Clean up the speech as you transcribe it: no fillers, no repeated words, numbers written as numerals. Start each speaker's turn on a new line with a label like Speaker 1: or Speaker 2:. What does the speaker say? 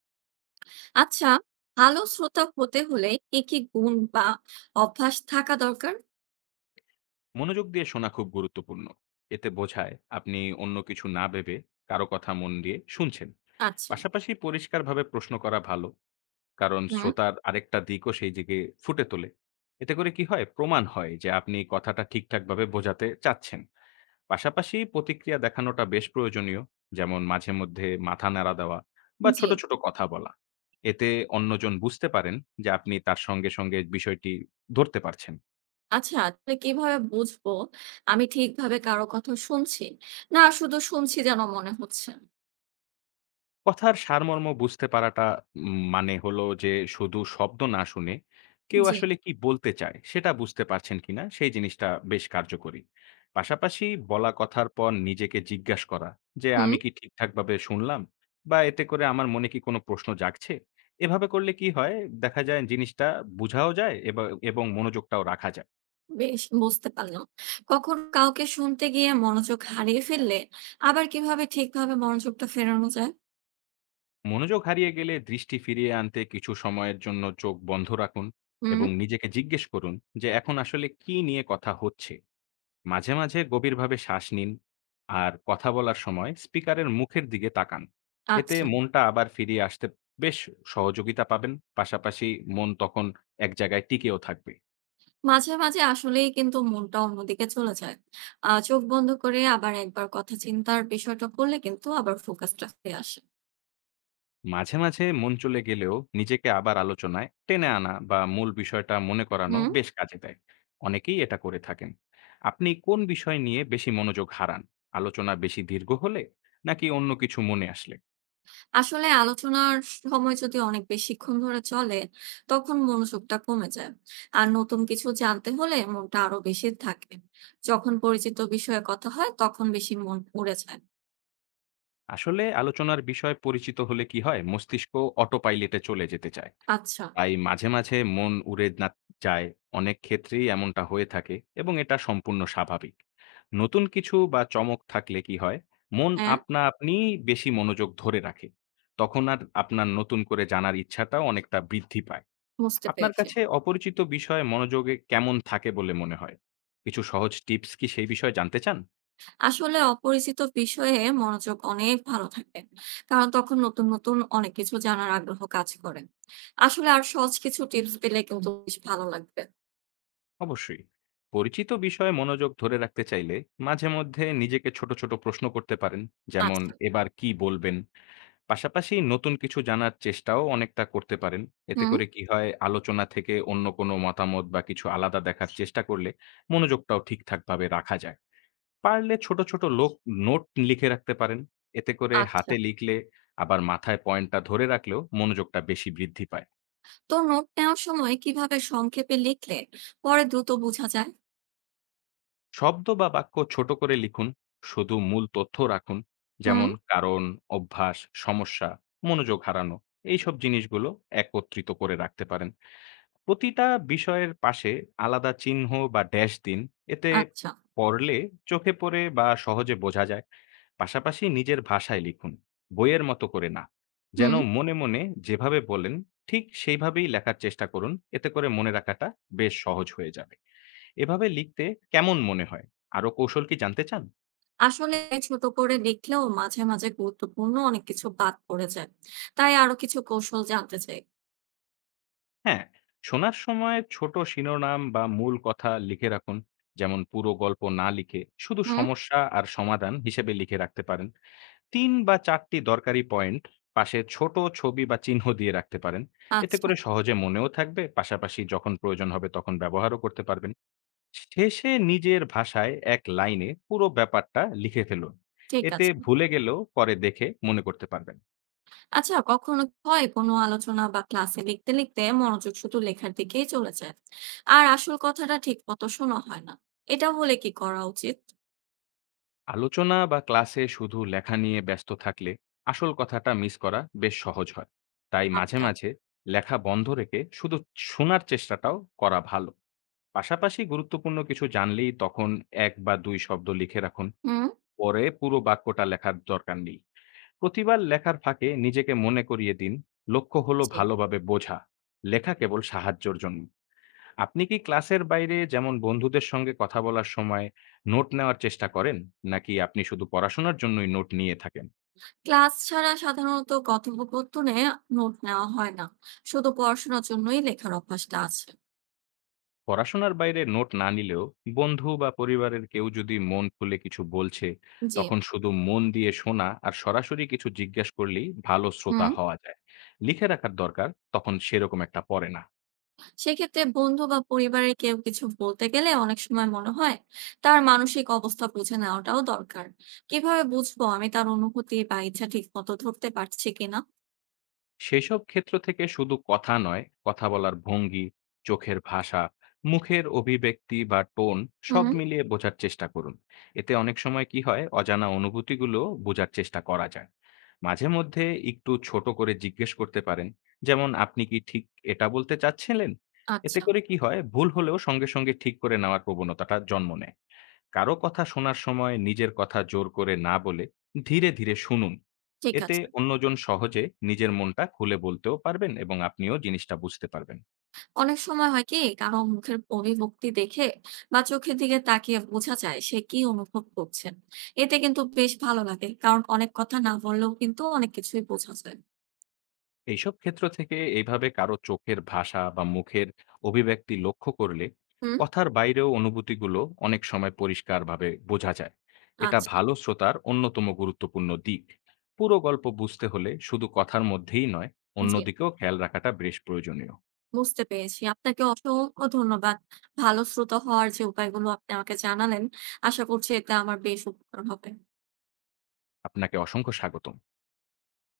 Speaker 1: আচ্ছা, ভালো শ্রোতা হতে হলে কি, কি গুণ বা অভ্যাস থাকা দরকার?
Speaker 2: মনোযোগ দিয়ে শোনা খুব গুরুত্বপূর্ণ। এতে বোঝায় আপনি অন্য কিছু না ভেবে কারো কথা মন দিয়ে শুনছেন।
Speaker 1: আচ্ছা।
Speaker 2: পাশাপাশি পরিষ্কারভাবে প্রশ্ন করা ভালো। কারণ
Speaker 1: হুম।
Speaker 2: শ্রোতার আরেকটা দিকও সেই দিকে ফুটে তোলে। এতে করে কি হয়? প্রমাণ হয় যে আপনি কথাটা ঠিকঠাকভাবে বোঝাতে চাচ্ছেন। পাশাপাশি প্রতিক্রিয়া দেখানোটা বেশ প্রয়োজনীয়। যেমন মাঝে মধ্যে মাথা নাড়া দেওয়া বা
Speaker 1: জি।
Speaker 2: ছোট, ছোট কথা বলা। এতে অন্যজন বুঝতে পারেন যে আপনি তার সঙ্গে, সঙ্গে বিষয়টি ধরতে পারছেন।
Speaker 1: আচ্ছা, তাহলে কিভাবে বুঝবো আমি ঠিকভাবে কারো কথা শুনছি? না শুধু শুনছি যেন মনে হচ্ছে?
Speaker 2: কথার সারমর্ম বুঝতে পারাটা মানে হলো যে শুধু শব্দ না শুনে কেউ
Speaker 1: জি।
Speaker 2: আসলে কি বলতে চায় সেটা বুঝতে পারছেন কিনা সেই জিনিসটা বেশ কার্যকরী। পাশাপাশি বলা কথার পর নিজেকে জিজ্ঞাসা করা যে
Speaker 1: হুম।
Speaker 2: আমি কি ঠিকঠাকভাবে শুনলাম বা এতে করে আমার মনে কি কোনো প্রশ্ন জাগছে? এভাবে করলে কি হয় দেখা যায় জিনিসটা বুঝাও যায় এবং মনোযোগটাও রাখা যায়।
Speaker 1: বেশ বুঝতে পারলাম। কখনো কাউকে শুনতে গিয়ে মনোযোগ হারিয়ে ফেললে আবার কিভাবে ঠিকভাবে মনোযোগটা ফেরানো যায়?
Speaker 2: মনোযোগ হারিয়ে গেলে দৃষ্টি ফিরিয়ে আনতে কিছু সময়ের জন্য চোখ বন্ধ রাখুন
Speaker 1: হুম।
Speaker 2: এবং নিজেকে জিজ্ঞেস করুন যে এখন আসলে কি নিয়ে কথা হচ্ছে। মাঝে মাঝে গভীরভাবে শ্বাস নিন আর কথা বলার সময় স্পিকারের মুখের দিকে তাকান। এতে
Speaker 1: আচ্ছা।
Speaker 2: মনটা আবার ফিরিয়ে আসতে বেশ সহযোগিতা পাবেন, পাশাপাশি মন তখন এক জায়গায় টিকেও থাকবে।
Speaker 1: মাঝে, মাঝে আসলেই কিন্তু মনটা অন্যদিকে চলে যায়। চোখ বন্ধ করে আবার একবার কথা চিন্তার বিষয়টা করলে কিন্তু আবার ফোকাসটা ফিরে আসে।
Speaker 2: মাঝে, মাঝে মন চলে গেলেও নিজেকে আবার আলোচনায় টেনে আনা বা মূল বিষয়টা মনে করানো
Speaker 1: হুম।
Speaker 2: বেশ কাজে দেয়। অনেকেই এটা করে থাকেন। আপনি কোন বিষয় নিয়ে বেশি মনোযোগ হারান? আলোচনা বেশি দীর্ঘ হলে নাকি অন্য কিছু মনে আসলে?
Speaker 1: আসলে আলোচনার সময় যদি অনেক বেশিক্ষণ ধরে চলে, তখন মনোযোগটা কমে যায়। আর নতুন কিছু জানতে হলে মনটা আরো বেশি থাকে। যখন পরিচিত বিষয়ে কথা হয়, তখন বেশি মন উড়ে যায়।
Speaker 2: আসলে আলোচনার বিষয় পরিচিত হলে কি হয় মস্তিষ্ক অটোপাইলেটে চলে যেতে চায়।
Speaker 1: আচ্ছা।
Speaker 2: তাই মাঝে, মাঝে মন উড়ে না যায়। অনেক ক্ষেত্রেই এমনটা হয়ে থাকে এবং এটা সম্পূর্ণ স্বাভাবিক। নতুন কিছু বা চমক থাকলে কি হয়? মন
Speaker 1: হ্যাঁ।
Speaker 2: আপনা আপনিই বেশি মনোযোগ ধরে রাখে। তখন আর আপনার নতুন করে জানার ইচ্ছাটাও অনেকটা বৃদ্ধি পায়।
Speaker 1: বুঝতে
Speaker 2: আপনার
Speaker 1: পেরেছি।
Speaker 2: কাছে অপরিচিত বিষয়ে মনোযোগে কেমন থাকে বলে মনে হয়? কিছু সহজ টিপস কি সেই বিষয়ে জানতে চান?
Speaker 1: আসলে অপরিচিত বিষয়ে মনোযোগ অনেক ভালো থাকে, কারণ তখন নতুন নতুন অনেক কিছু জানার আগ্রহ কাজ করে। আসলে আর সহজ কিছু টিপস পেলে কিন্তু বেশ ভালো লাগবে।
Speaker 2: অবশ্যই। পরিচিত বিষয়ে মনোযোগ ধরে রাখতে চাইলে মাঝে মধ্যে নিজেকে ছোট, ছোট প্রশ্ন করতে পারেন। যেমন
Speaker 1: আচ্ছা।
Speaker 2: এবার কি বলবেন? পাশাপাশি নতুন কিছু জানার চেষ্টাও অনেকটা করতে পারেন। এতে
Speaker 1: হুম।
Speaker 2: করে কি হয়, আলোচনা থেকে অন্য কোনো মতামত বা কিছু আলাদা দেখার চেষ্টা করলে মনোযোগটাও ঠিকঠাকভাবে রাখা যায়। পারলে ছোট, ছোট নোট লিখে রাখতে পারেন। এতে করে
Speaker 1: আচ্ছা,
Speaker 2: হাতে লিখলে আবার মাথায় পয়েন্টটা ধরে রাখলেও মনোযোগটা বেশি বৃদ্ধি পায়।
Speaker 1: তো নোট নেওয়ার সময় কিভাবে সংক্ষেপে লিখলে পরে দ্রুত বোঝা যায়?
Speaker 2: শব্দ বা বাক্য ছোট করে লিখুন। শুধু মূল তথ্য রাখুন।
Speaker 1: হুম।
Speaker 2: যেমন কারণ, অভ্যাস, সমস্যা, মনোযোগ হারানো এইসব জিনিসগুলো একত্রিত করে রাখতে পারেন। প্রতিটা বিষয়ের পাশে আলাদা চিহ্ন বা ড্যাশ দিন। এতে
Speaker 1: আচ্ছা।
Speaker 2: পড়লে চোখে পড়ে বা সহজে বোঝা যায়। পাশাপাশি নিজের ভাষায় লিখুন। বইয়ের মতো করে না। যেন
Speaker 1: হুম।
Speaker 2: মনে, মনে যেভাবে বলেন ঠিক সেইভাবেই লেখার চেষ্টা করুন। এতে করে মনে রাখাটা বেশ সহজ হয়ে যাবে। এভাবে লিখতে কেমন মনে হয়? আরো কৌশল কি জানতে চান?
Speaker 1: আসলে ছোট করে লিখলেও মাঝে মাঝে গুরুত্বপূর্ণ অনেক কিছু বাদ পড়ে যায়, তাই আরো কিছু কৌশল জানতে চাই।
Speaker 2: হ্যাঁ, শোনার সময় ছোট শিরোনাম বা মূল কথা লিখে রাখুন। যেমন পুরো গল্প না লিখে শুধু
Speaker 1: হুম।
Speaker 2: সমস্যা আর সমাধান হিসেবে লিখে রাখতে পারেন। ৩ বা ৪ টি দরকারি পয়েন্ট পাশে ছোট ছবি বা চিহ্ন দিয়ে রাখতে পারেন। এতে
Speaker 1: আচ্ছা।
Speaker 2: করে সহজে মনেও থাকবে, পাশাপাশি যখন প্রয়োজন হবে তখন ব্যবহারও করতে পারবেন। শেষে নিজের ভাষায় এক লাইনে পুরো ব্যাপারটা লিখে ফেলুন।
Speaker 1: ঠিক
Speaker 2: এতে
Speaker 1: আছে।
Speaker 2: ভুলে গেলেও পরে দেখে মনে করতে পারবেন।
Speaker 1: আচ্ছা, কখনো কি হয় কোনো আলোচনা বা ক্লাসে লিখতে লিখতে মনোযোগ শুধু লেখার দিকেই চলে যায় আর আসল কথাটা ঠিক মতো শোনা হয় না? এটা হলে কি করা উচিত?
Speaker 2: আলোচনা বা ক্লাসে শুধু লেখা নিয়ে ব্যস্ত থাকলে আসল কথাটা মিস করা বেশ সহজ হয়। তাই মাঝে,
Speaker 1: আচ্ছা।
Speaker 2: মাঝে লেখা বন্ধ রেখে শুধু শোনার চেষ্টাটাও করা ভালো। পাশাপাশি গুরুত্বপূর্ণ কিছু জানলেই তখন ১ বা ২ শব্দ লিখে রাখুন।
Speaker 1: হুম।
Speaker 2: পরে পুরো বাক্যটা লেখার দরকার নেই। প্রতিবার লেখার ফাঁকে নিজেকে মনে করিয়ে দিন, লক্ষ্য হলো
Speaker 1: জি।
Speaker 2: ভালোভাবে বোঝা। লেখা কেবল সাহায্যর জন্য। আপনি কি ক্লাসের বাইরে যেমন বন্ধুদের সঙ্গে কথা বলার সময় নোট নেওয়ার চেষ্টা করেন? নাকি আপনি শুধু পড়াশোনার জন্যই নোট নিয়ে থাকেন?
Speaker 1: ক্লাস ছাড়া সাধারণত কথোপকথনে নোট নেওয়া হয় না, শুধু পড়াশোনার জন্যই লেখার অভ্যাসটা আছে।
Speaker 2: পড়াশোনার বাইরে নোট না নিলেও বন্ধু বা পরিবারের কেউ যদি মন খুলে কিছু বলছে
Speaker 1: জি।
Speaker 2: তখন শুধু মন দিয়ে শোনা আর সরাসরি কিছু জিজ্ঞেস করলেই ভালো শ্রোতা
Speaker 1: হুম।
Speaker 2: হওয়া যায়। লিখে রাখার দরকার তখন সেরকম একটা পড়ে না।
Speaker 1: সেক্ষেত্রে বন্ধু বা পরিবারের কেউ কিছু বলতে গেলে অনেক সময় মনে হয় তার মানসিক অবস্থা বুঝে নেওয়াটাও দরকার। কিভাবে বুঝবো আমি তার অনুভূতি বা ইচ্ছা ঠিক মতো ধরতে পারছি কিনা?
Speaker 2: সেসব ক্ষেত্র থেকে শুধু কথা নয়, কথা বলার ভঙ্গি, চোখের ভাষা, মুখের অভিব্যক্তি বা টোন সব
Speaker 1: হুম,
Speaker 2: মিলিয়ে বোঝার চেষ্টা করুন। এতে অনেক সময় কি হয় অজানা অনুভূতিগুলো বোঝার চেষ্টা করা যায়। মাঝে মধ্যে একটু ছোট করে জিজ্ঞেস করতে পারেন। যেমন আপনি কি ঠিক এটা বলতে চাচ্ছিলেন? এতে
Speaker 1: আচ্ছা।
Speaker 2: করে কি হয় ভুল হলেও সঙ্গে, সঙ্গে ঠিক করে নেওয়ার প্রবণতাটা জন্ম নেয়। কারো কথা শোনার সময় নিজের কথা জোর করে না বলে ধীরে ধীরে শুনুন।
Speaker 1: ঠিক
Speaker 2: এতে
Speaker 1: আছে।
Speaker 2: অন্যজন সহজে নিজের মনটা খুলে বলতেও পারবেন এবং আপনিও জিনিসটা বুঝতে পারবেন।
Speaker 1: অনেক সময় হয় কি কারো মুখের অভিব্যক্তি দেখে বা চোখের দিকে তাকিয়ে বোঝা যায় সে কি অনুভব করছেন। এতে কিন্তু বেশ ভালো লাগে। কারণ অনেক কথা না বললেও কিন্তু অনেক কিছুই বোঝা যায়।
Speaker 2: এইসব ক্ষেত্র থেকে এইভাবে কারো চোখের ভাষা বা মুখের অভিব্যক্তি লক্ষ্য করলে
Speaker 1: হুম,
Speaker 2: কথার বাইরেও অনুভূতিগুলো অনেক সময় পরিষ্কারভাবে বোঝা যায়। এটা
Speaker 1: আচ্ছা।
Speaker 2: ভালো শ্রোতার অন্যতম গুরুত্বপূর্ণ দিক। পুরো গল্প বুঝতে হলে শুধু কথার মধ্যেই নয়
Speaker 1: জি,
Speaker 2: অন্যদিকেও খেয়াল রাখাটা বেশ প্রয়োজনীয়।
Speaker 1: বুঝতে পেরেছি। আপনাকে অসংখ্য ধন্যবাদ। ভালো শ্রোতা হওয়ার যে উপায়গুলো আপনি আমাকে জানালেন, আশা করছি এতে আমার বেশ উপকার হবে।
Speaker 2: আপনাকে অসংখ্য স্বাগতম।